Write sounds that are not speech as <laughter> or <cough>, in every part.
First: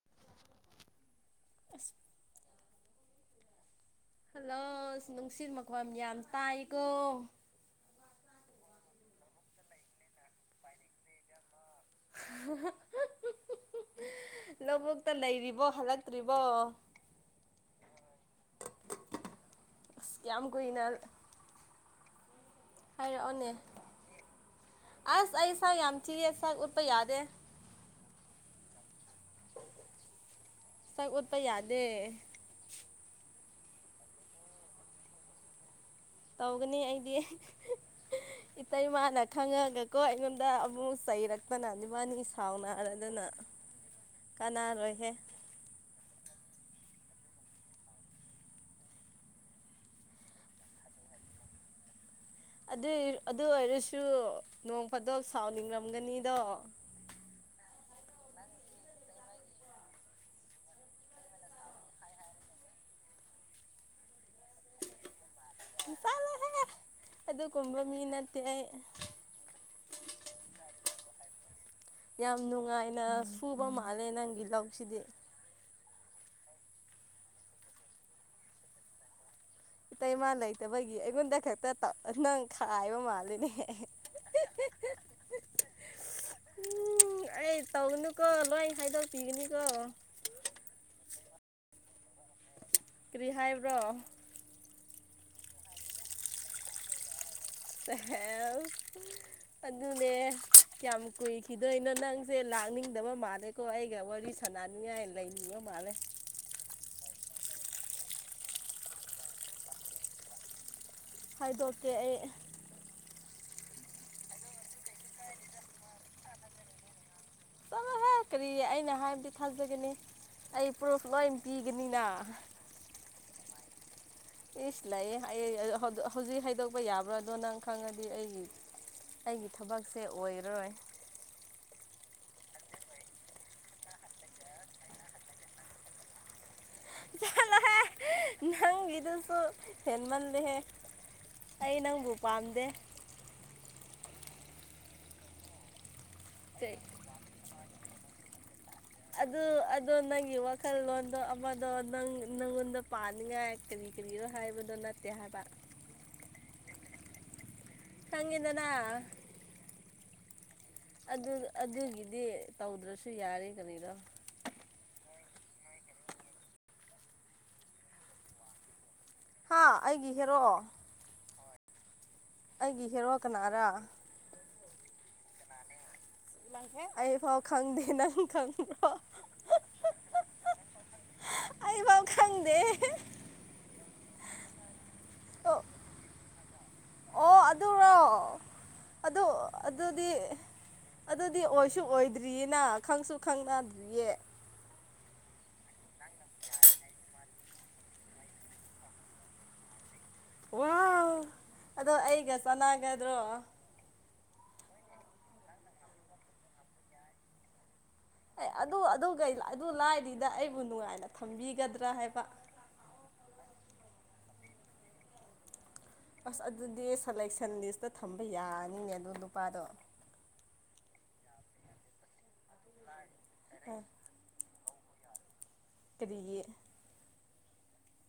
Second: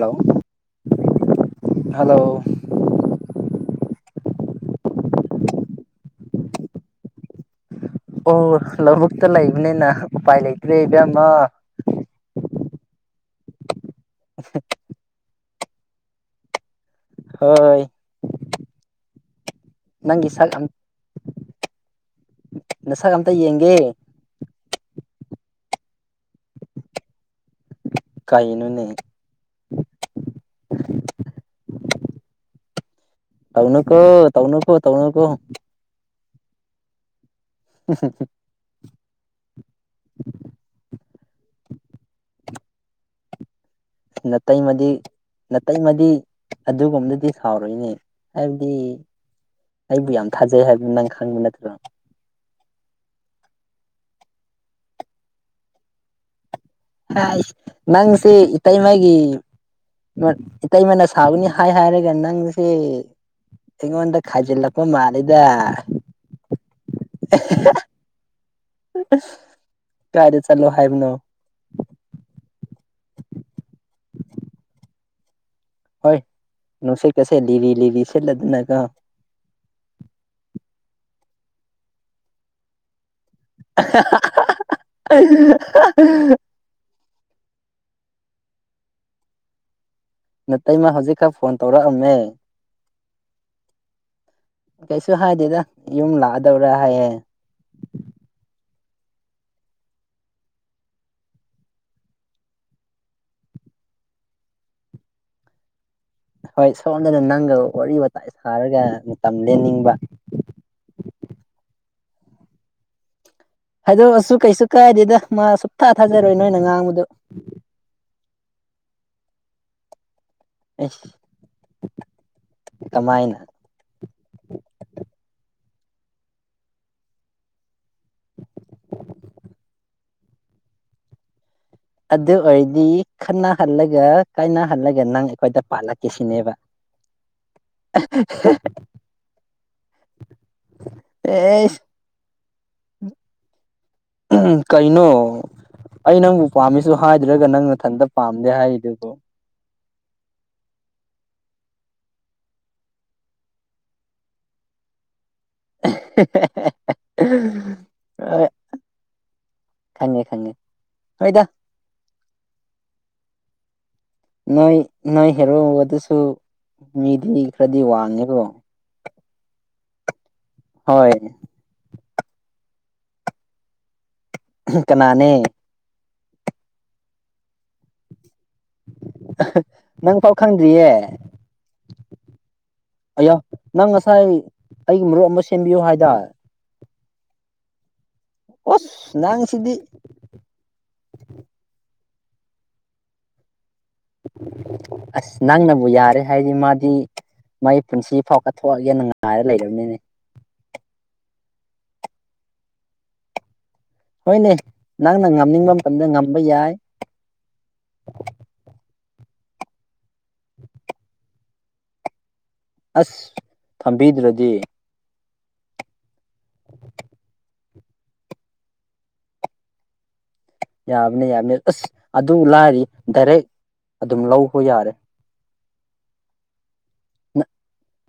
Hello hello ꯍꯜꯂꯣꯁ ꯅꯨꯡꯁꯤꯠ ꯝꯈꯣꯟ ꯌꯥꯝ ꯇꯥꯏꯀꯣ ꯑꯣ ꯂꯧꯕꯨꯛꯇ ꯂꯩꯕꯅꯤꯅ ꯎꯄꯥꯏ ꯂꯩꯇ꯭ꯔꯦ ꯏꯕꯦꯝꯃ ꯂꯧꯕꯨꯛꯇ ꯂꯩꯔꯤꯕꯣ ꯍꯜꯂꯛꯇ꯭ꯔꯤꯕꯣ ꯍꯣꯏ ꯑꯁ ꯅꯪꯒꯤ ꯌꯥꯝ ꯁꯛ ꯀꯨꯏꯅ ꯅꯁꯛ ꯑꯝꯇ ꯍꯥꯏꯔꯛꯑꯣꯅꯦ ꯌꯦꯡꯒꯦ ꯑꯁ ꯑꯩ ꯁꯛ ꯌꯥꯝ ꯊꯤꯌꯦ ꯁꯛ ꯎꯠꯄ ꯌꯥꯗꯦ ꯀꯩꯅꯣꯅꯦ ꯁꯛ ꯎꯠꯄ ꯌꯥꯗꯦ ꯇꯧꯅꯨ ꯀꯣ ꯇꯧꯅꯨ ꯀꯣ ꯇꯧꯅꯨ ꯀꯣ ꯇꯧꯒꯅꯤ ꯑꯩꯗꯤ ꯎꯍꯨꯝ <unintelligible> ꯏꯇꯩ ꯃꯥꯅ ꯈꯪꯉꯒꯀꯣ ꯑꯩꯉꯣꯟꯗ ꯑꯃꯨꯛ ꯆꯩꯔꯛ ꯃꯅꯥꯅꯤ ꯅꯕꯥꯅꯤ ꯁꯥꯎꯅ ꯍꯥꯏꯔꯗꯅ ꯅꯥꯇꯩꯃꯗꯤ ꯅꯥꯇꯩꯃꯗꯤ ꯑꯗꯨꯒꯨꯝꯕꯗꯗꯤ ꯁꯥꯎꯔꯣꯏꯅꯦ ꯍꯥꯏꯕꯗꯤ ꯑꯩꯕꯨ ꯌꯥꯝ ꯊꯥꯖꯩ ꯍꯥꯏꯕꯗꯨ ꯅꯪ ꯈꯪꯕ ꯅꯠꯇ꯭ꯔꯣ ꯑꯗꯨ ꯑꯗꯨ ꯑꯣꯏꯔꯁꯨ ꯅꯣꯡ ꯐꯗꯣ ꯁꯥꯎꯅꯤꯡꯔꯝꯒꯅꯤꯗꯣ ꯅꯪꯁꯤ ꯏꯇꯩꯃꯒꯤ ꯅꯣꯏ ꯏꯇꯩꯃꯅ ꯁꯥꯥꯎꯕꯅꯤ ꯍꯥꯏ ꯍꯥꯏꯔꯒ ꯅꯪꯁꯦ ꯑꯩꯉꯣꯟꯗ ꯈꯥꯏꯖꯤꯜꯂꯛꯄ ꯃꯥꯜꯂꯤꯗ ꯆꯠꯂꯣꯍꯦ ꯑꯗꯨꯒꯨꯝꯕ ꯃꯤ ꯅꯠꯇꯦ ꯑꯩ ꯀꯥꯏꯗ ꯆꯠꯂꯣ ꯍꯥꯏꯕꯅꯣ ꯌꯥꯝ ꯅꯨꯡꯉꯥꯏꯅ ꯁꯨꯕ ꯃꯥꯜꯂꯦ ꯅꯪꯒꯤ ꯂꯧꯁꯤꯗꯤ ꯍꯣꯏ ꯅꯨꯡꯁꯤꯠ ꯀꯁꯦꯠ ꯂꯤꯕꯤ ꯂꯤꯕꯤ ꯁꯦꯠꯂꯗꯅꯒ ꯏꯇꯩꯩꯃꯥ ꯂꯩꯇꯕꯒꯤ ꯑꯩꯉꯣꯟꯗ ꯈꯛꯇ ꯅꯪ ꯈꯥꯏꯕ ꯃꯥꯜꯂꯤꯅꯦꯍ ꯑ ꯎꯝ ꯑꯩ ꯇꯧꯒꯅꯨꯀꯣ ꯂꯣꯏ ꯍꯥꯏꯗꯣꯛꯄꯤꯒꯅꯤꯀꯣ ꯅꯇꯩꯃꯥ ꯍꯧꯖꯤꯛ ꯈ ꯐꯣꯟ ꯇꯧꯔꯛꯑꯝꯃꯦ ꯀꯔꯤ ꯍꯥꯏꯕ꯭ꯔꯣ ꯀꯩꯁꯨ ꯍꯥꯏꯗꯦꯗ ꯌꯨꯝ ꯂꯥꯛꯑꯗꯧꯔꯥ ꯍꯥꯏꯌꯦ ꯁꯍꯦꯜ ꯑꯗꯨꯅꯦ ꯀꯌꯥꯝ ꯀꯨꯏꯈꯤꯗꯣꯏꯅꯣ ꯅꯪꯁꯦ ꯂꯥꯛꯅꯤꯡꯗꯕ ꯃꯥꯜꯂꯦ ꯀꯣ ꯑꯩꯒ ꯋꯥꯔꯤ ꯁꯥꯟꯅꯅꯤꯡꯉꯥꯏ ꯂꯩꯅꯤꯡꯕ ꯃꯥꯜꯂꯦ ꯍꯣꯏ ꯁꯣꯝꯗꯅ ꯅꯪꯒ ꯋꯥꯔꯤ ꯋꯥꯇꯥꯏ ꯁꯥꯔꯒ ꯃꯇꯝ ꯂꯦꯟꯅꯤꯡꯕ ꯍꯥꯏꯗꯣꯛꯀꯦ ꯑꯩ ꯍꯥꯏꯗꯣꯛꯑꯁꯨ ꯀꯩꯁꯨ ꯀꯥꯏꯗꯦꯗ ꯃꯥ ꯁꯨꯡꯊꯥ ꯊꯥꯖꯔꯣꯏ ꯅꯣꯏꯅ ꯉꯥꯡꯕꯗꯣ ꯆꯠꯂꯣꯍꯦ ꯀꯔꯤ ꯑꯩꯅ ꯍꯥꯏꯕꯗꯤ ꯊꯥꯖꯒꯅꯤ ꯑꯩ ꯄ꯭ꯔꯨꯐ ꯑꯩꯁ ꯂꯣꯏ ꯄꯤꯒꯅꯤꯅ ꯀꯃꯥꯏꯅ ꯏꯁ ꯂꯩ ꯑꯩ ꯍꯧꯖꯤꯛ ꯍꯥꯏꯗꯣꯛꯄ ꯌꯥꯕ꯭ꯔꯥ ꯑꯗꯣ ꯅꯪ ꯈꯪꯉꯗꯤ ꯑꯩꯒꯤ ꯑꯩꯒꯤ ꯊꯕꯛꯁꯦ ꯑꯣꯏꯔꯔꯣꯏ ꯑꯗꯨ ꯑꯣꯏꯔꯗꯤ ꯈꯅꯍꯜꯂꯒ ꯀꯥꯏꯅꯍꯜꯂꯒ ꯅꯪ ꯑꯩꯈꯣꯏꯗ ꯄꯥꯜꯂꯛꯀꯦ ꯁꯤꯅꯦꯕ ꯆꯂ ꯅꯪꯒꯤꯗꯨꯁꯨ ꯍꯦꯟꯃꯜꯂꯦꯍꯦ ꯑꯩ ꯑꯦꯁ ꯅꯪꯕꯨ ꯄꯥꯝꯗꯦ <unintelligible> ꯎꯃꯍꯨꯝ ꯀꯩꯅꯣ ꯑꯩ ꯅꯪꯕꯨ ꯄꯥꯝꯃꯦꯁꯨ ꯍꯥꯏꯗ꯭ꯔꯒ ꯅꯪ ꯅꯊꯟꯇ ꯄꯥꯝꯗꯦ ꯍꯥꯏꯔꯤꯗꯨꯕꯨ ꯑꯗꯨ ꯑꯗꯣ ꯅꯪꯒꯤ ꯋꯥꯈꯜꯂꯣꯟꯗꯣ ꯑꯃꯗꯣ ꯅꯪ ꯅꯪꯉꯣꯟꯗ ꯄꯥꯅꯤꯡꯉꯥꯏ ꯀꯔꯤ ꯀꯔꯤꯣ ꯍꯥꯏꯕꯗꯣ ꯅꯠꯇꯦ ꯍꯥꯏꯕ <unintelligible> ꯍꯣꯏ ꯈꯪꯉꯦꯗꯅ ꯈꯪꯉꯦ ꯈꯪꯉꯦ ꯑꯗꯨ ꯍꯣꯏꯗ ꯑꯗꯨꯒꯤꯗꯤ ꯇꯧꯗ꯭ꯔꯁꯨ ꯌꯥꯔꯦ ꯀꯔꯤꯗꯣ ꯅꯣꯏ ꯅꯣꯏ ꯍꯦꯔꯣ ꯑꯗꯨꯁꯨ ꯃꯤꯗꯤ ꯈꯔꯗꯤ ꯋꯥꯡꯉꯦꯀꯣ ꯍꯥ ꯑꯩꯒꯤ ꯍꯦꯔꯣ ꯍꯣꯏ ꯑꯩꯒꯤ ꯍꯦꯔꯣ ꯀꯅꯥꯔꯥ ꯀꯅꯥꯅꯤ ꯑꯩ ꯐꯥꯎ ꯈꯪꯗꯦ ꯅꯪ ꯈꯪꯕꯔꯣ ꯅꯪ ꯐꯥꯎ ꯈꯪꯗ꯭ꯔꯤꯌꯦ ꯑꯩꯐꯥꯎ ꯈꯪꯗꯦ ꯑꯌꯥ ꯅꯪ ꯉꯁꯥꯏ ꯑꯩꯒꯤ ꯃꯔꯨꯞ ꯑꯃ ꯑꯣ ꯁꯦꯝꯕꯤꯌꯨ ꯍꯥꯏꯇꯥꯔꯦ ꯑꯣ ꯑꯗꯨꯔꯣ ꯑꯁ ꯑꯗꯨ ꯅꯪꯁꯤꯗꯤ ꯑꯗꯨꯗꯤ ꯑꯗꯨꯗꯤ ꯑꯣꯏꯁꯨ ꯑꯣꯏꯗ꯭ꯔꯤꯌꯦꯅ ꯈꯪꯁꯨ ꯈꯪꯅꯗ꯭ꯔꯤꯌꯦ ꯑꯁ ꯅꯪꯅꯕꯨ ꯌꯥꯔꯦ ꯍꯥꯏꯗꯤ ꯃꯥꯗꯤ ꯃꯒꯤ ꯄꯨꯟꯁꯤ ꯐꯥꯎ ꯀꯠꯊꯣꯛꯑꯒꯦꯅꯅꯨꯡꯉꯥꯏꯔ ꯂꯩꯔꯕꯅꯤꯅꯦ ꯋꯥ ꯑꯗꯣ ꯑꯩꯒ ꯆꯥꯟꯅꯒꯗ꯭ꯔꯣ ꯍꯣꯏꯅꯦ ꯅꯪꯅ ꯉꯝꯅꯤꯡꯕ ꯃꯇꯝꯗ ꯉꯝꯕ ꯌꯥꯏ ꯑꯦ ꯑꯗꯨ ꯑꯗꯨ ꯂꯥꯏꯔꯤꯗ ꯑꯩꯕꯨ ꯅꯨꯡꯉꯥꯏꯅ ꯊꯝꯕꯤꯒꯗ꯭ꯔꯥ ꯍꯥꯏꯕ ꯑꯁ ꯐꯝꯕꯤꯗ꯭ꯔꯗꯤ ꯑꯁ ꯑꯗꯨꯗꯤ ꯁꯂꯦꯛꯁꯟ ꯂꯤꯁꯇ ꯊꯝꯕ ꯌꯥꯅꯤꯅꯦ ꯑꯗꯨ ꯅꯨꯄꯥꯗꯣ ꯌꯥꯕꯅꯦ ꯌꯥꯕꯅꯦ ꯑꯁ ꯑꯗꯨ ꯂꯥꯏꯔꯤ ꯗꯥꯏꯔꯦꯛ ꯑꯗꯨꯝ ꯂꯧꯕ ꯌꯥꯔꯦ ꯀꯔꯤꯒꯤ ꯅ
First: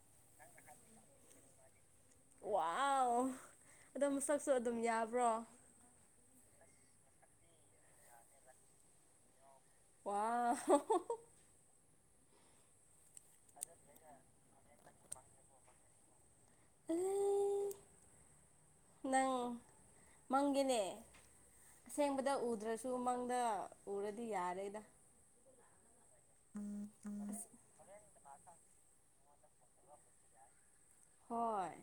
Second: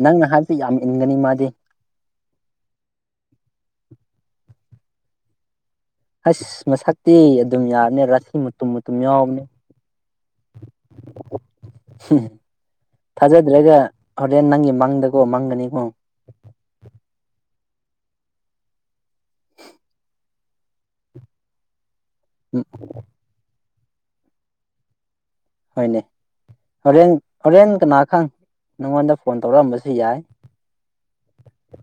ꯅꯪꯅ ꯍꯥꯏꯕꯕꯁꯤ ꯌꯥꯝ ꯏꯟꯒꯅꯤ ꯃꯥꯗꯤ ꯋꯥꯋ ꯑꯗꯣ ꯃꯁꯛꯁꯨ ꯑꯗꯨꯝ ꯌꯥꯕ꯭ꯔꯣ ꯍꯁ ꯃꯁꯛꯇꯤ ꯑꯗꯨꯝ ꯌꯥꯕꯅꯦ ꯔꯥꯁꯤ ꯃꯨꯇꯨꯝ ꯃꯨꯇꯨꯝ ꯌꯥꯎꯕꯅꯦ ꯋꯥꯏ ꯍꯎꯎ ꯎ ꯊꯥꯖꯗ꯭ꯔꯒ ꯍꯣꯔꯦꯟ ꯅꯪꯒꯤ ꯃꯪꯗꯀꯣ ꯃꯪꯒꯅꯤꯀꯣ ꯑꯜꯂꯤ ꯅꯪ ꯃꯪꯒꯤꯅꯦ ꯑꯁꯦꯡꯕꯗ ꯑꯗ ꯎꯝ ꯎꯗ꯭ꯔꯁꯨ ꯃꯪꯗ ꯎꯔꯗꯤ ꯌꯥꯔꯦꯗ ꯍꯣꯏꯅꯦ ꯍꯣꯔꯦꯟ ꯍꯣꯔꯦꯟ ꯀꯅꯥꯈꯪ ꯅꯪꯉꯣꯟꯗ ꯐꯣꯟ ꯇꯧꯔꯛꯑꯝꯕꯁꯨ ꯌꯥꯏ ꯍꯣꯏ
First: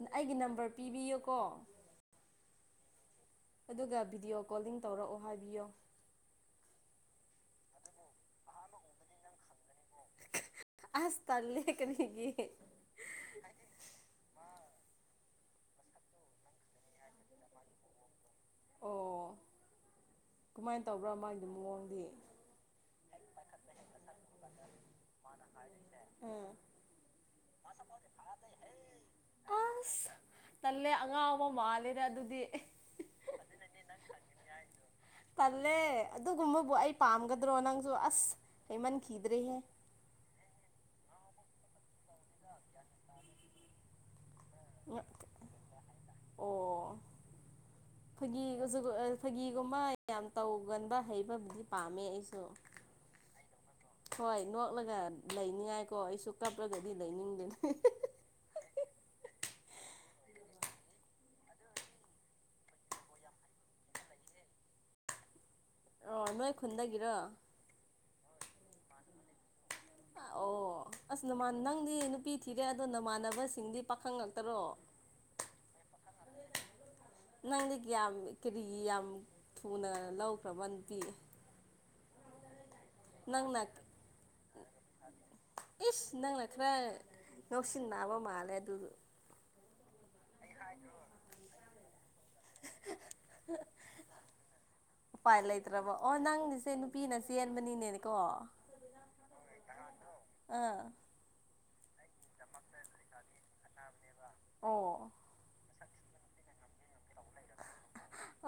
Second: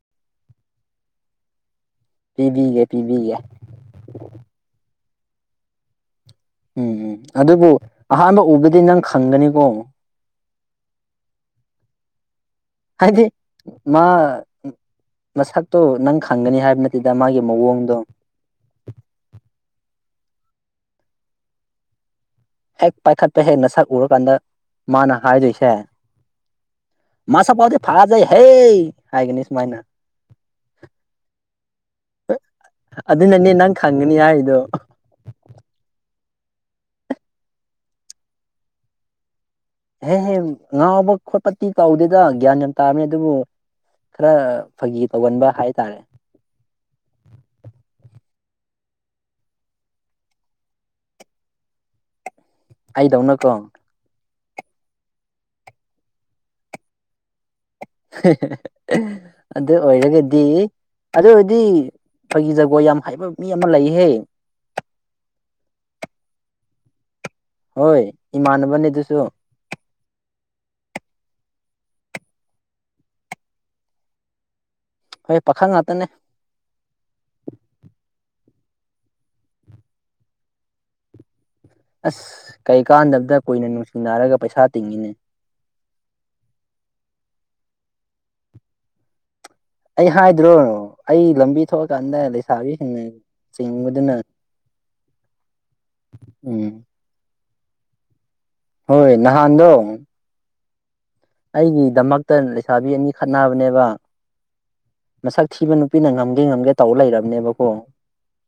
ꯑꯩꯒꯤ ꯅꯝꯕꯔ ꯄꯤꯕꯤꯌꯨꯀꯣ ꯄꯤꯕꯤꯒꯦ ꯄꯤꯕꯤꯒꯦ ꯑꯗꯨꯒ ꯚꯤꯗꯤꯑꯣ ꯀꯣꯂꯤꯡ ꯇꯧꯔꯛꯑꯣ ꯍꯥꯏꯕꯤꯌꯣ ꯎꯝ ꯎꯝ ꯑꯗꯨꯕꯨ ꯑꯍꯥꯟꯕ ꯎꯕꯗꯤ ꯅꯪ ꯈꯪꯒꯅꯤꯀꯣ ꯑꯁ ꯇꯜꯂꯦ ꯀꯔꯤꯒꯤ ꯍꯥꯏꯗꯤ ꯃꯥ ꯃꯁꯛꯇꯣ ꯅꯪ ꯈꯪꯒꯅꯤ ꯍꯥꯏꯕ ꯅꯠꯇꯦꯗ ꯃꯥꯒꯤ ꯃꯋꯡꯗꯣ ꯑꯣ ꯀꯃꯥꯏꯅ ꯇꯧꯕ꯭ꯔꯥ ꯃꯥꯒꯤ ꯃꯑꯣꯡꯗꯤ ꯍꯦꯛ ꯄꯥꯏꯈꯠꯄ ꯍꯦꯛꯅ ꯁꯛ ꯎꯔꯀꯥꯟꯗ ꯃꯥꯅ ꯍꯥꯏꯗꯣꯏꯁꯦ ꯎꯝ ꯃꯥꯁꯛ ꯐꯥꯎꯗꯤ ꯐꯖꯏ ꯍꯦ ꯍꯥꯏꯒꯅꯤ ꯁꯨꯃꯥꯏꯅ ꯑꯁ ꯇꯜꯂꯦ ꯑꯉꯥꯎꯕ ꯃꯥꯜꯂꯦꯗ ꯑꯗꯨꯗꯤ ꯑꯗꯨꯅꯅꯦ ꯅꯪ ꯈꯪꯒꯅꯤ ꯍꯥꯏꯗꯣ ꯇꯜꯂꯦ ꯑꯗꯨꯒꯨꯝꯕꯕꯨ ꯑꯩ ꯄꯥꯝꯒꯗ꯭ꯔꯣ ꯅꯪꯁꯨ ꯑꯁ ꯂꯩꯩꯃꯟꯈꯤꯗ꯭ꯔꯦꯍꯦ ꯍꯦꯍꯦ ꯉꯥꯎꯕ ꯈꯣꯠꯄꯗꯤ ꯇꯧꯗꯦꯗ ꯒ꯭ꯌꯥꯟ ꯌꯥꯝ ꯇꯥꯕꯅꯤ ꯑꯗꯨꯕꯨ ꯈꯔ ꯐꯥꯒꯤ ꯇꯧꯒꯟꯕ ꯍꯥꯏꯇꯥꯔꯦ ꯑꯣ <unintelligible> ꯐꯥꯒꯤꯒ ꯐꯥꯒꯤꯒꯨꯝꯕ ꯌꯥꯝ ꯇꯧꯒꯟꯕ ꯍꯩꯕꯕꯨꯗꯤ ꯄꯥꯝꯃꯦ ꯑꯩꯁꯨ ꯑꯩꯗꯧꯅꯀꯣ ꯍꯣꯏ ꯅꯣꯛꯂꯒ ꯂꯩꯅꯤꯉꯥꯏꯀꯣ ꯑꯩꯁꯨ ꯀꯞꯂꯒꯗꯤ ꯂꯩꯅꯤꯡꯗꯦꯅꯦ ꯍꯦꯍꯦꯍꯦ ꯑꯦ ꯑꯗꯨ ꯑꯣꯏꯔꯒꯗꯤ ꯑꯗꯨ ꯑꯣꯏꯔꯗꯤ ꯑꯩꯈꯣꯏꯒꯤ ꯖꯒꯣꯏ ꯌꯥꯝ ꯍꯩꯕ ꯃꯤ ꯑꯃ ꯂꯩꯍꯦ ꯑ ꯅꯣꯏ ꯈꯨꯟꯗꯥꯒꯤꯔꯣ ꯍꯣꯏ ꯏꯃꯥꯟꯅꯕꯅꯤꯗꯨꯁꯨ ꯑꯣ ꯑꯁ ꯅꯃꯥꯟ ꯅꯪꯗꯤ ꯅꯨꯄꯤ ꯊꯤꯔꯦ ꯑꯗꯣ ꯅꯃꯥꯟꯅꯕꯁꯤꯡꯗꯤ ꯄꯥꯈꯪ ꯉꯛꯇꯔꯣ ꯍꯦ ꯄꯥꯈꯪ ꯉꯥꯛꯇꯅꯦ ꯅꯪꯗꯤ ꯀ ꯌꯥꯝ ꯀꯦꯔꯤ ꯌꯥꯝ ꯊꯨꯅ ꯂꯧꯈ꯭ꯔꯕꯅ ꯄꯤ ꯑꯁ ꯀꯩꯀꯥꯟꯗꯕꯗ ꯅꯪꯅ ꯀꯨꯏꯅ ꯅꯨꯡꯁꯤꯅꯔꯒ ꯄꯩꯁꯥ ꯇꯤꯡꯉꯤꯅꯦ ꯑꯦꯁ ꯅꯪꯂ ꯈ꯭ꯔꯥ ꯉꯎꯁꯤꯡ ꯅꯥꯕ ꯃꯥꯂꯦ ꯑꯗꯨ ꯑꯩ ꯍꯥꯏꯗ꯭ꯔꯣꯅꯣ ꯑꯩ ꯂꯝꯕꯤ ꯊꯣꯛꯑꯀꯥꯟꯗ ꯂꯩꯁꯥꯕꯤꯁꯤꯡꯅ ꯆꯤꯡꯕꯗꯨꯅ ꯎꯄꯥꯏ ꯂꯩꯇ꯭ꯔꯕ ꯑꯣ ꯅꯪꯅꯤꯁꯦ ꯎꯝ ꯅꯨꯄꯤꯅ ꯆꯦꯟꯕꯅꯤꯅꯦꯅꯦꯀꯣ ꯍꯣꯏ ꯅꯍꯥꯟꯗꯣ ꯑꯥ ꯑꯩꯒꯤꯗꯃꯛꯇ ꯂꯩꯁꯥꯕꯤ ꯑꯅꯤ ꯈꯠꯅꯕꯅꯦꯕ ꯑꯣ ꯃꯁꯛ ꯊꯤꯕ ꯅꯨꯄꯤꯅ ꯉꯝꯒꯦ ꯉꯝꯒꯦ ꯇꯧꯔ ꯂꯩꯔꯕꯅꯦꯕꯀꯣ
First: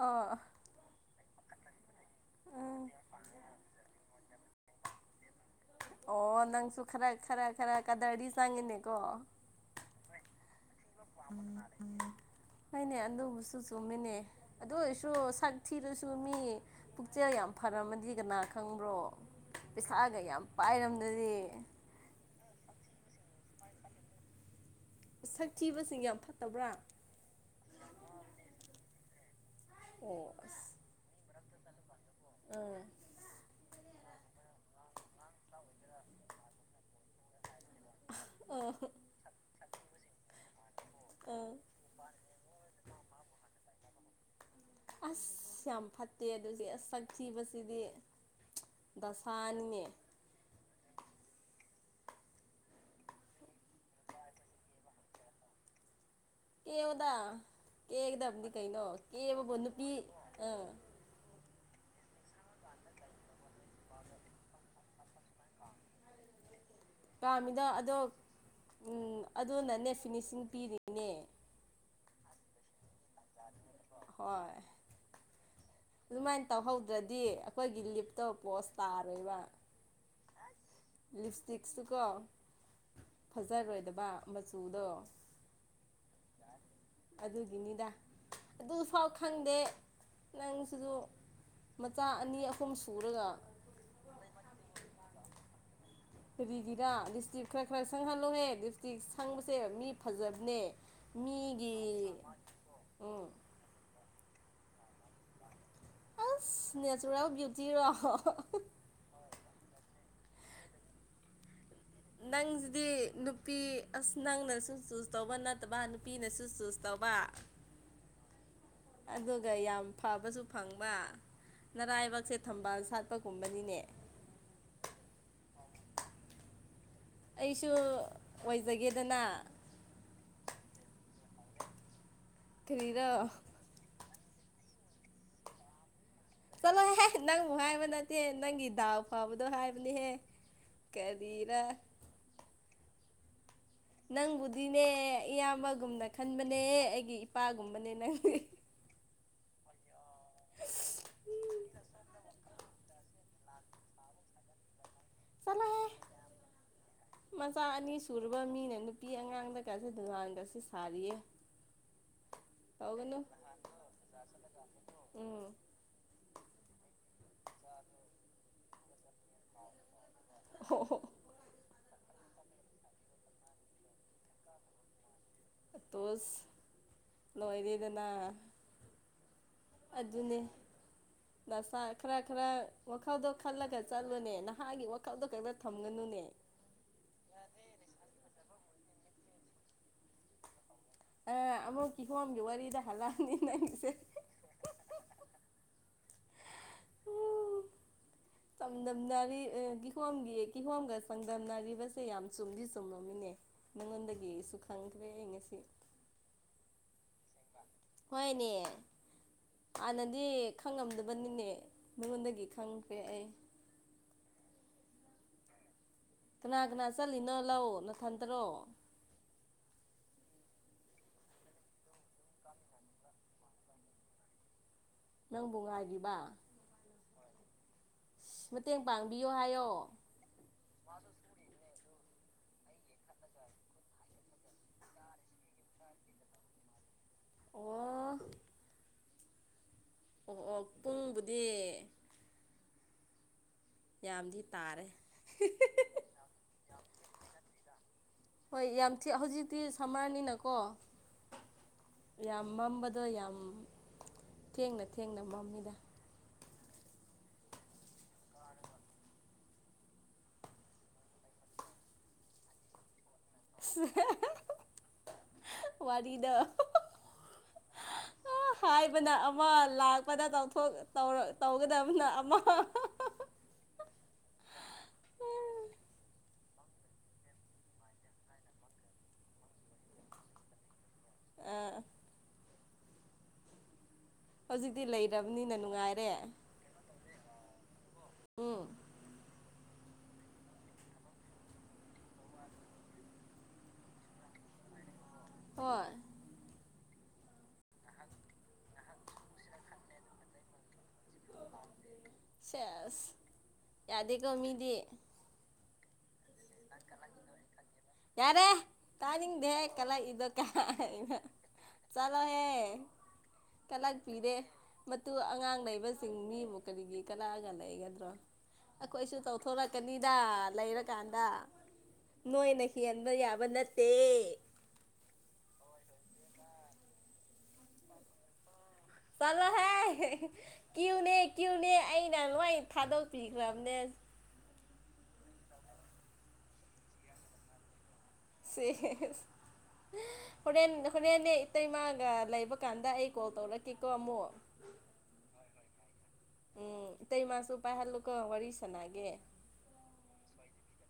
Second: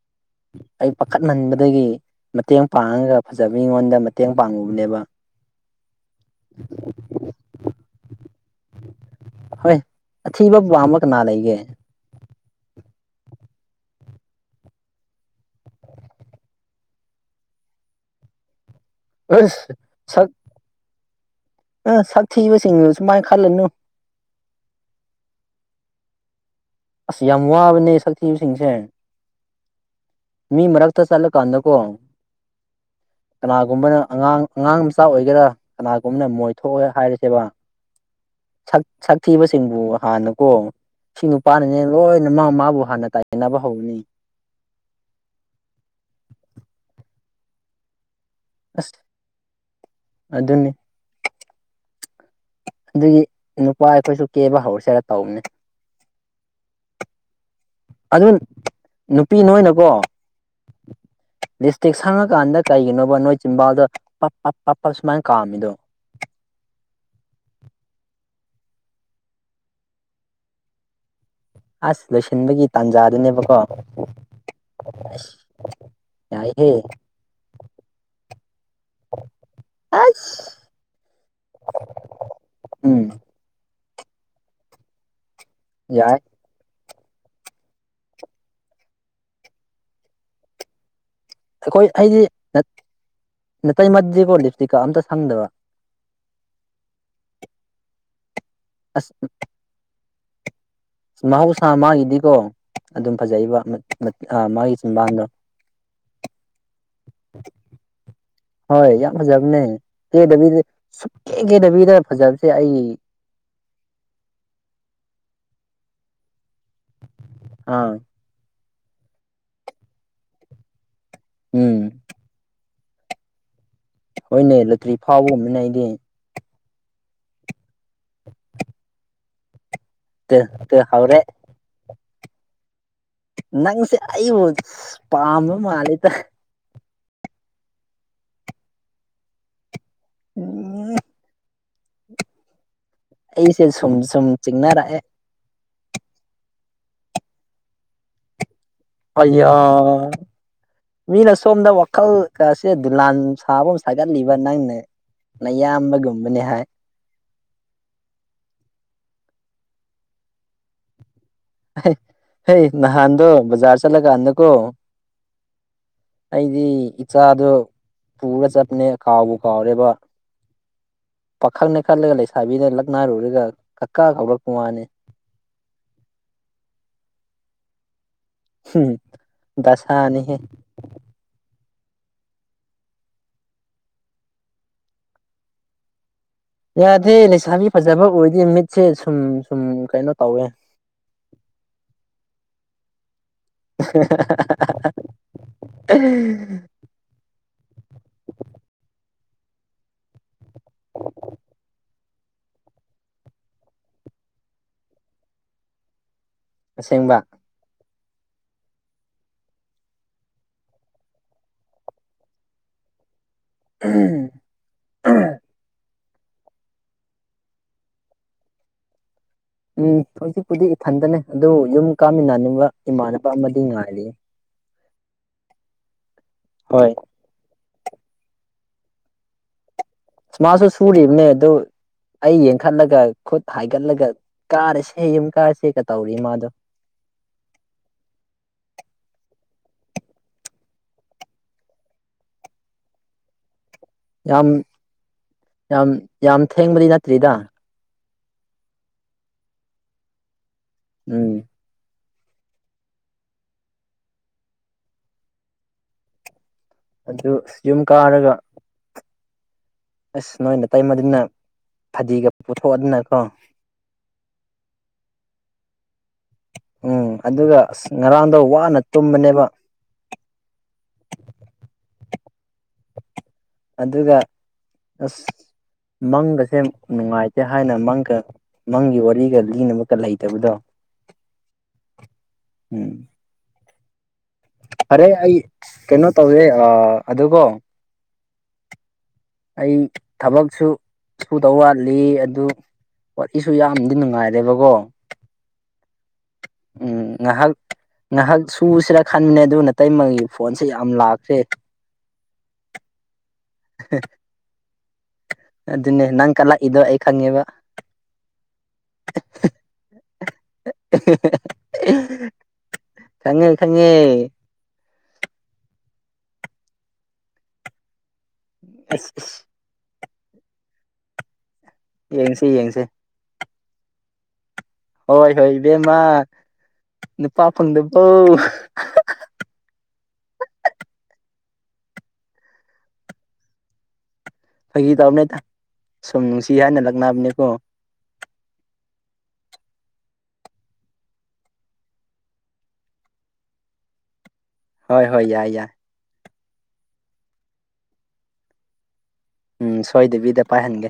ꯑꯥ ꯑꯩ ꯄꯥꯈꯠꯍꯟꯕꯗꯒꯤ ꯃꯇꯦꯡ ꯎꯝ ꯄꯥꯡꯉꯒ ꯐꯖꯕ ꯃꯤꯉꯣꯟꯗ ꯃꯇꯦꯡ ꯄꯥꯡꯉꯨꯕꯅꯦꯕ ꯑꯣ ꯅꯪꯁꯨ ꯈꯔ ꯈꯔ ꯈꯔ ꯀꯗꯔꯗꯤ ꯆꯪꯉꯤꯅꯤꯀꯣ ꯍꯣꯏ ꯑꯊꯤꯕ ꯄꯥꯝꯕꯥ ꯀꯅꯥ ꯂꯩꯒꯦ ꯍꯣꯏꯅꯦ ꯑꯗꯨꯕꯨꯁꯨ ꯆꯨꯝꯃꯤꯅꯦ ꯑꯗꯨ ꯑꯣꯏꯔꯁꯨ ꯁꯛ ꯊꯤꯔꯁꯨ ꯆꯨꯝꯃꯤ ꯄꯨꯛꯆꯦꯜ ꯌꯥꯝ ꯐꯔꯝꯃꯗꯤ ꯀꯅꯥ ꯈꯪꯕ꯭ꯔꯣ ꯑꯁ ꯄꯩꯁꯥꯒ ꯁꯛ ꯌꯥꯝ ꯄꯥꯏꯔꯝꯂꯗꯤ ꯑ ꯁꯥꯛꯊꯤꯕꯁꯤꯡ ꯁꯨꯃꯥꯏꯟ ꯈꯜꯂꯨꯅꯨ ꯁꯛ ꯊꯤꯕꯁꯤꯡ ꯌꯥꯝ ꯐꯠꯇꯕ꯭ꯔꯥ ꯑꯁ ꯌꯥꯝ ꯋꯥꯕꯅꯦ ꯁꯛꯊꯤꯕꯁꯤꯡꯁꯦ ꯑꯣ ꯃꯤ ꯃꯔꯛꯇ ꯆꯇꯂꯥ ꯀꯥꯟ ꯗꯥꯀꯣ ꯑ ꯀꯅꯥꯒꯨꯝꯕꯅ ꯑꯉꯥꯡ ꯑꯉꯥꯡ ꯃꯆꯥ ꯑꯣꯏꯒꯦꯔꯥ ꯀꯅꯥꯒꯨꯝꯕꯅ ꯃꯣꯏꯊꯣꯛꯑꯦ ꯍꯥꯏꯔꯗꯦꯕ ꯑꯥ ꯁꯛꯊꯤꯕꯁꯤꯡꯕꯨ ꯍꯥꯟꯅꯀꯣ ꯁꯤ ꯑ ꯅꯨꯄꯥꯅꯅꯦ ꯂꯣꯏꯅ ꯃꯥ ꯃꯥꯕꯨ ꯍꯥꯟꯅ ꯇꯥꯏꯌꯦꯅꯕ ꯍꯧꯕꯅꯤ ꯑꯁ ꯌꯥꯝ ꯐꯠꯇꯦ ꯑꯗꯨꯗꯤ ꯁꯛ ꯊꯤꯕꯁꯤꯗꯤ ꯑꯁ ꯗꯁꯅꯤꯅꯦ ꯑꯗꯨꯅꯤ ꯑꯗꯨꯒꯤ ꯅꯨꯄꯥ ꯑꯩꯈꯣꯏꯁꯨ ꯀꯦꯕ ꯍꯧꯔꯁꯤꯦꯔ ꯇꯧꯕꯅꯦ ꯀꯦꯌꯣꯗ ꯑꯗꯨ ꯀꯦꯒꯗꯕꯅꯤ ꯀꯩꯅꯣ ꯀꯦꯕꯕꯨ ꯅꯨꯄꯤ ꯑꯥ ꯂꯤꯁꯇ꯭ꯤꯛ ꯁꯪꯉꯀꯥꯟꯗ ꯀꯩꯒꯤꯅꯣꯕ ꯅꯣꯏ ꯆꯤꯝꯕꯥꯜꯗ ꯄꯞ ꯄꯞ ꯄꯞ ꯄꯞ ꯁꯨꯃꯥꯏꯟ ꯀꯥꯝꯃꯤꯗꯣ ꯄꯥꯝꯃꯤꯗꯣ ꯑꯗꯣ ꯎ ꯑꯗꯨꯅꯅꯦ ꯐꯤꯅꯤꯁꯤꯡ ꯄꯤꯔꯤꯅꯦ ꯑꯁ ꯂꯣꯏꯁꯤꯟꯕꯒꯤ ꯇꯥꯟꯖꯥꯗꯨꯅꯦꯕꯀꯣ ꯍꯣꯏ ꯑꯁ ꯑꯗꯨꯃꯥꯏꯅ ꯇꯧꯍꯧꯗ꯭ꯔꯗꯤ ꯑꯩꯈꯣꯏꯒꯤ ꯂꯤꯞꯇꯣ ꯄꯣꯁ ꯇꯥꯔꯣꯏꯕ ꯑꯁ ꯂꯤꯞꯁꯇꯤꯛꯁꯨꯀꯣ ꯎꯝ ꯐꯖꯔꯣꯏꯗꯕ ꯃꯆꯨꯗꯣ ꯌꯥꯏ ꯑꯗꯨꯒꯤꯅꯤꯗ ꯑꯗꯨꯐꯥꯎ ꯈꯪꯗꯦ ꯅꯪꯁꯨꯁꯨ ꯃꯆꯥ ꯑꯅꯤ ꯑꯍꯨꯝ ꯁꯨꯔꯒ ꯅꯇꯩ ꯃꯗꯤꯀꯣ ꯂꯤꯞ ꯏꯁꯇꯤꯀꯥ ꯑꯝꯇꯥ ꯁꯪꯗꯕ꯫ ꯀꯔꯤꯒꯤꯔ ꯂꯤꯞ ꯏꯁꯇꯤꯛ ꯈꯔ ꯈꯔ ꯁꯪꯍꯜꯂꯣꯍꯦ ꯂꯤꯞ ꯏꯁꯇꯤꯛ ꯑꯁ ꯁꯪꯕꯁꯦ ꯃꯤ ꯐꯖꯕꯅꯦ꯫ ꯃꯍꯧꯁꯥ ꯃꯤꯒꯤ ꯃꯥꯒꯤꯗꯤꯀꯣ ꯑꯗꯨꯝ ꯎꯝ ꯐꯖꯩꯕ ꯃꯠ ꯑ ꯃꯥꯒꯤ ꯆꯕꯥꯟꯗꯣ꯫ ꯑꯁ ꯅꯦꯆꯔꯦꯜ ꯕ꯭ꯌꯨꯇꯤ ꯔꯣ ꯍꯣꯍꯣꯑꯍ ꯍꯣꯏ ꯌꯥꯝ ꯐꯖꯕꯅꯦ ꯀꯦꯗꯕꯤꯗ ꯁꯨꯛꯀꯦ ꯀꯦꯗꯕꯤꯗ꯫ ꯐꯖꯕꯁꯦ ꯅꯪꯁꯤꯗꯤ ꯑꯩ ꯅꯨꯞꯄꯤ ꯅꯨꯄꯤ ꯑꯁ ꯅꯪꯅꯁꯨ ꯆꯨꯁ ꯇꯧꯕ ꯅꯠꯇꯕ ꯅꯨꯄꯤꯅꯁꯨ ꯆꯨꯁ ꯇꯧꯕ꯫ ꯑꯥ꯫ ꯑꯗꯨꯒ ꯌꯥꯝ ꯐꯕꯁꯨ ꯐꯪꯕ ꯎꯝ ꯅꯔꯥꯏꯕꯛꯁꯦ ꯊꯝꯕꯥꯜ ꯁꯥꯠꯄ ꯒꯨꯝꯕꯅꯤꯅꯦ꯫ ꯍꯣꯏꯅꯦ ꯂꯣꯇ꯭ꯔꯤ ꯐꯥꯎꯕꯒꯨꯝꯕꯅꯦ ꯑꯩꯗꯤ ꯑꯩꯁꯨ ꯑꯣꯏꯖꯒꯦꯗꯅ ꯇꯦꯟ ꯇꯦ ꯍꯥꯎꯔꯦ ꯀꯔꯤꯗ ꯅꯪꯁꯦ ꯑꯩꯕꯨ ꯄꯥꯝꯕ ꯃꯥꯂꯦꯗ ꯆꯠꯂꯣꯍꯦ ꯅꯪꯕꯨꯛ ꯍꯥꯏꯕ ꯅꯠꯇꯦ ꯅꯪꯒꯤ ꯗꯥꯎ ꯐꯥꯎꯕꯗꯣ ꯍꯥꯏꯕꯅꯦꯍꯦ꯫ ꯎꯝ ꯀꯔꯤꯔꯥ꯫ ꯑꯩꯁꯦ ꯁꯨꯝ ꯁꯨꯝ ꯅꯪꯕꯨꯗꯤꯅꯦ ꯆꯤꯡꯅꯔꯛꯑꯦ ꯏꯌꯥꯝꯕꯒꯨꯝꯅ ꯈꯟꯕꯅꯦ ꯑꯩꯒꯤ ꯏꯄꯥꯒꯨꯝꯕꯅꯦ ꯅꯪꯗꯤꯍꯤ ꯑꯌꯥ ꯃꯤꯅ ꯁꯣꯝꯗ ꯋꯥꯈꯜ ꯒꯁꯦ ꯗꯨꯂꯥꯟ ꯁꯕꯥ ꯍꯧ ꯍꯥꯏꯒꯟꯂꯤꯕ ꯅꯪꯅ ꯆꯠꯂꯣꯍꯦ ꯅꯌꯥꯝꯕꯒꯨꯝꯕꯅꯦ ꯍꯥꯏ ꯃꯆꯥ ꯑꯅꯤ ꯁꯨꯨꯔꯕ ꯃꯤꯅ ꯅꯨꯄꯤ ꯑꯉꯥꯡꯗꯒꯁꯨ ꯗꯣꯂꯟꯒꯁꯨ ꯁꯥꯔꯤꯌꯦ ꯑꯍꯩ ꯍꯩ ꯇꯧꯒꯅꯨ ꯅꯍꯥꯟꯗꯣ ꯕꯖꯥꯔ ꯆꯠꯂꯀꯥꯟꯗꯀꯣ ꯎꯝ ꯑꯩꯗꯤ ꯏꯆꯥꯗꯣ ꯄꯨꯔ ꯆꯠꯄꯅꯦ ꯀꯥꯎꯕꯨ ꯀꯥꯎꯔꯦꯕ ꯍꯣ ꯍꯣ ꯄꯥꯈꯪꯅꯦ ꯈꯜꯂꯒ ꯂꯩꯁꯥꯕꯤꯅ ꯂꯛ ꯅꯥꯔꯨꯔꯒ ꯀꯛꯀꯥ ꯀꯧꯔꯛꯄ ꯋꯥꯅꯤ ꯑꯇꯣꯁ ꯂꯣꯏꯔꯦꯗꯅ ꯍꯨꯝꯍꯨꯝ ꯑꯗꯨꯅꯦ <inaudible> ꯅꯁꯥ ꯈꯔ ꯈꯔ ꯋꯥꯈꯜꯗꯣ ꯈꯜꯂꯒ ꯆꯠꯂꯨꯅꯦ ꯅꯍꯥꯒꯤ ꯋꯥꯈꯜꯗꯣ ꯀꯛꯇ ꯊꯝꯒꯅꯨꯅꯦ ꯌꯥꯗꯦ ꯂꯩꯁꯥꯕꯤ ꯐꯖꯕ ꯎꯔꯗꯤ ꯃꯤꯠꯁꯦ ꯁꯨꯝ ꯁꯨꯝ ꯀꯩꯅꯣ ꯇꯧꯋꯦ ꯑ ꯑꯃꯨꯛ ꯀꯤꯍꯣꯝꯒꯤ ꯋꯥꯔꯤꯗ ꯍꯜꯂ <unintelligible> ꯆꯥꯡꯗꯝꯅꯔꯤ ꯑ ꯀꯤꯍꯣꯝꯒꯤ ꯀꯤꯍꯣꯝꯒ ꯆꯥꯡꯗꯝꯅꯔꯤꯕꯁꯦ ꯌꯥꯝ ꯆꯨꯝꯗꯤ ꯆꯨꯝꯃꯃꯤꯅꯦ ꯅꯪꯉꯣꯟꯗꯒꯤ ꯑꯩꯁꯨ ꯈꯪꯈ꯭ꯔꯦ ꯑꯩ ꯉꯁꯤ ꯑꯁꯦꯡꯕ ꯍꯣꯏꯅꯦ ꯍꯥꯟꯅꯗꯤ ꯈꯪꯉꯝꯗꯕꯅꯤꯅꯦ ꯃꯤꯉꯣꯟꯗꯒꯤ ꯈꯪꯈ꯭ꯔꯦ ꯑꯩ <unintelligible> ꯀꯅꯥ ꯀꯅꯥ ꯆꯠꯂꯤꯅꯣ ꯂꯧ ꯅꯊꯟꯇꯔꯣ ꯎꯝ ꯍꯧꯖꯤꯛꯄꯨꯗꯤ ꯏꯊꯟꯇ ꯂꯩ ꯑꯗꯣ ꯌꯨꯝ ꯀꯥꯃꯤꯟꯅꯅꯤꯡꯕ ꯏꯃꯥꯟꯅꯕ ꯑꯃꯗꯤ ꯉꯥꯏꯔꯤꯌꯦ ꯅꯪꯕꯨ ꯉꯥꯏꯔꯤꯕꯥ ꯍꯣꯏ ꯑꯁꯁ ꯃꯇꯦꯡ ꯄꯥꯡꯕꯤꯌꯣ ꯍꯥꯏꯌꯣ ꯃꯥꯖꯨ ꯁꯨꯔꯤꯕꯅꯦ ꯑꯗꯨ ꯑꯩ ꯌꯦꯡꯈꯠꯂꯒ ꯈꯨꯠ ꯍꯥꯏꯒꯠꯂꯒ ꯀꯥꯔꯁꯦ ꯌꯨꯝ ꯀꯥꯔꯁꯦꯒ ꯇꯧꯔꯤꯌꯦ ꯃꯥꯗꯣ ꯑꯣ ꯑꯣ ꯑꯣ ꯄꯨꯡꯕꯨꯗꯤ ꯌꯥꯝꯗꯤ ꯌꯥꯝ ꯇꯥꯔꯦ ꯌꯥꯝ <unintelligible> ꯌꯥꯝ ꯊꯦꯡꯕꯗꯤ ꯅꯠꯇ꯭ꯔꯤꯗ ꯍꯣꯏ ꯌꯥꯝ ꯊꯤ ꯍꯧꯖꯤꯛꯇꯤ ꯁꯝꯃꯔꯅꯤꯅꯀꯣ ꯎꯝ ꯌꯥꯝ ꯃꯝꯕꯗꯣ ꯌꯥꯝ ꯊꯦꯡꯅ ꯊꯦꯡꯅ ꯃꯝꯃꯤꯗ ꯑꯗꯨ ꯌꯨꯝ ꯀꯥꯔꯒ ꯑꯁ ꯅꯣꯏ ꯅꯇꯩꯃꯗꯨꯅ ꯐꯗꯤꯒ ꯄꯨꯊꯣꯛ ꯑꯗꯅꯀꯣ <unintelligible> <unintelligible> ꯋꯥꯔꯤꯗꯣ ꯎꯝ ꯑꯗꯨꯒ ꯑꯁ ꯉꯔꯥꯡꯗꯣ ꯋꯥꯅ ꯍꯥꯏꯕꯅ ꯇꯨꯝꯕꯅꯦꯕ ꯑꯃ ꯂꯥꯛ ꯄꯗ ꯇꯧꯊꯣꯛ ꯇꯧ ꯒꯗꯕꯅ ꯑꯃ ꯑꯗꯨꯒ ꯑꯁ ꯃꯪꯒꯁꯦ ꯅꯨꯡꯉꯥꯏꯇꯦ ꯍꯥꯏꯅ ꯃꯪꯒ ꯃꯪꯒꯤ ꯋꯥꯔꯤꯒ ꯂꯤꯅꯕꯒ ꯂꯩꯇꯕꯗꯣ ꯑ ꯎꯝ ꯍꯧꯖꯤꯛꯇꯤ ꯐꯔꯦ ꯑꯩ ꯂꯩꯔꯕꯅꯤꯅ ꯀꯩꯅꯣ ꯅꯨꯡꯉꯥꯏꯔꯦ ꯇꯧꯋꯦ ꯑꯥ ꯑꯗꯨꯒꯣ ꯎꯝ ꯑꯩ ꯊꯕꯛꯁꯨ ꯁꯨꯗꯧ ꯋꯥꯠꯂꯤ ꯑꯗꯨ ꯋꯥꯔꯤꯁꯨ ꯌꯥꯝꯗꯤ ꯅꯨꯡꯉꯥꯏꯔꯦꯕꯀꯣ ꯍꯣꯏ ꯎꯝ ꯉꯍꯥꯛ ꯉꯥꯏꯍꯥꯛ ꯁꯨꯁꯤꯔꯥ ꯈꯟꯕꯅꯦ ꯑꯗꯨ ꯅꯥꯇꯩꯃꯒꯤ ꯐꯣꯟꯁꯦ ꯌꯥꯝ ꯂꯥꯛꯈ꯭ꯔꯦ ꯑꯦꯁ ꯌꯥꯗꯦꯀꯣ ꯃꯤꯗꯤ ꯑꯗꯨꯅꯦ ꯅꯪ ꯀꯜꯂꯛꯏꯗꯣ ꯑꯩ ꯈꯪꯉꯦꯕ ꯌꯥꯔꯦ ꯇꯥꯅꯤꯡꯗꯦꯍꯦ ꯀꯜꯂꯛ ꯏꯗꯣ ꯀꯥꯏꯅ ꯆꯂꯣ ꯍꯦ꯫ ꯈꯪꯉꯦ ꯈꯪꯉꯦ ꯃꯇꯨ ꯑꯉꯥꯡ ꯂꯩꯕꯁꯤꯡ ꯃꯤꯕꯨ ꯀꯔꯤꯒꯤ ꯀꯂꯛꯑꯒ ꯂꯩꯒꯗ꯭ꯔꯣ ꯑꯁ ꯑꯈꯣꯏꯁꯨ ꯑꯁ ꯇꯧꯊꯣꯔꯛ ꯀꯅꯤꯗ ꯂꯩꯔꯀꯥꯟꯗ ꯌꯦꯡꯁꯤ ꯅꯣꯏꯅ ꯌꯦꯡꯁꯤ ꯍꯦꯟꯕ ꯌꯥꯕ ꯅꯠꯇꯦ꯫ ꯍꯣꯏ ꯍꯣꯏ ꯏꯕꯦꯝꯃ ꯅꯨꯄꯥ ꯐꯪꯗꯕꯧ ꯆꯠꯂꯣꯍꯦ ꯍꯦꯍꯦ ꯀ꯭ꯌꯨꯅꯦ ꯀ꯭ꯌꯨꯅꯦ ꯑꯩꯅ ꯂꯣꯏ ꯊꯥꯗꯣꯛꯄꯤꯈ꯭ꯔꯕꯅꯦ ꯐꯒꯤ ꯇꯧꯕꯅꯦꯗ ꯁꯨꯝ ꯅꯨꯡꯁꯤ ꯍꯥꯏꯅ ꯂꯛꯅꯕꯅꯦꯀꯣ ꯁꯦ ꯍꯦꯁ ꯍꯣꯔꯦꯟ ꯍꯣꯔꯦꯟꯅꯦ ꯏꯇꯩꯃꯥꯒ ꯂꯩꯕ ꯀꯥꯟꯗ ꯑꯩ ꯀꯣꯜ ꯇꯧꯔꯛꯀꯦꯀꯣ ꯑꯃꯨꯛ ꯍꯣꯏ ꯍꯣꯏ ꯌꯥꯏ ꯌꯥꯏ꯫ ꯎꯝ ꯏꯇꯩꯃꯁꯨ ꯄꯥꯏꯍꯜꯂꯨꯀꯣ ꯋꯥꯔꯤ ꯁꯥꯥꯟꯅꯒꯦ꯫ ꯎꯝ ꯁꯣꯏꯗꯕꯤꯗ ꯄꯥꯏꯍꯟꯒꯦ꯫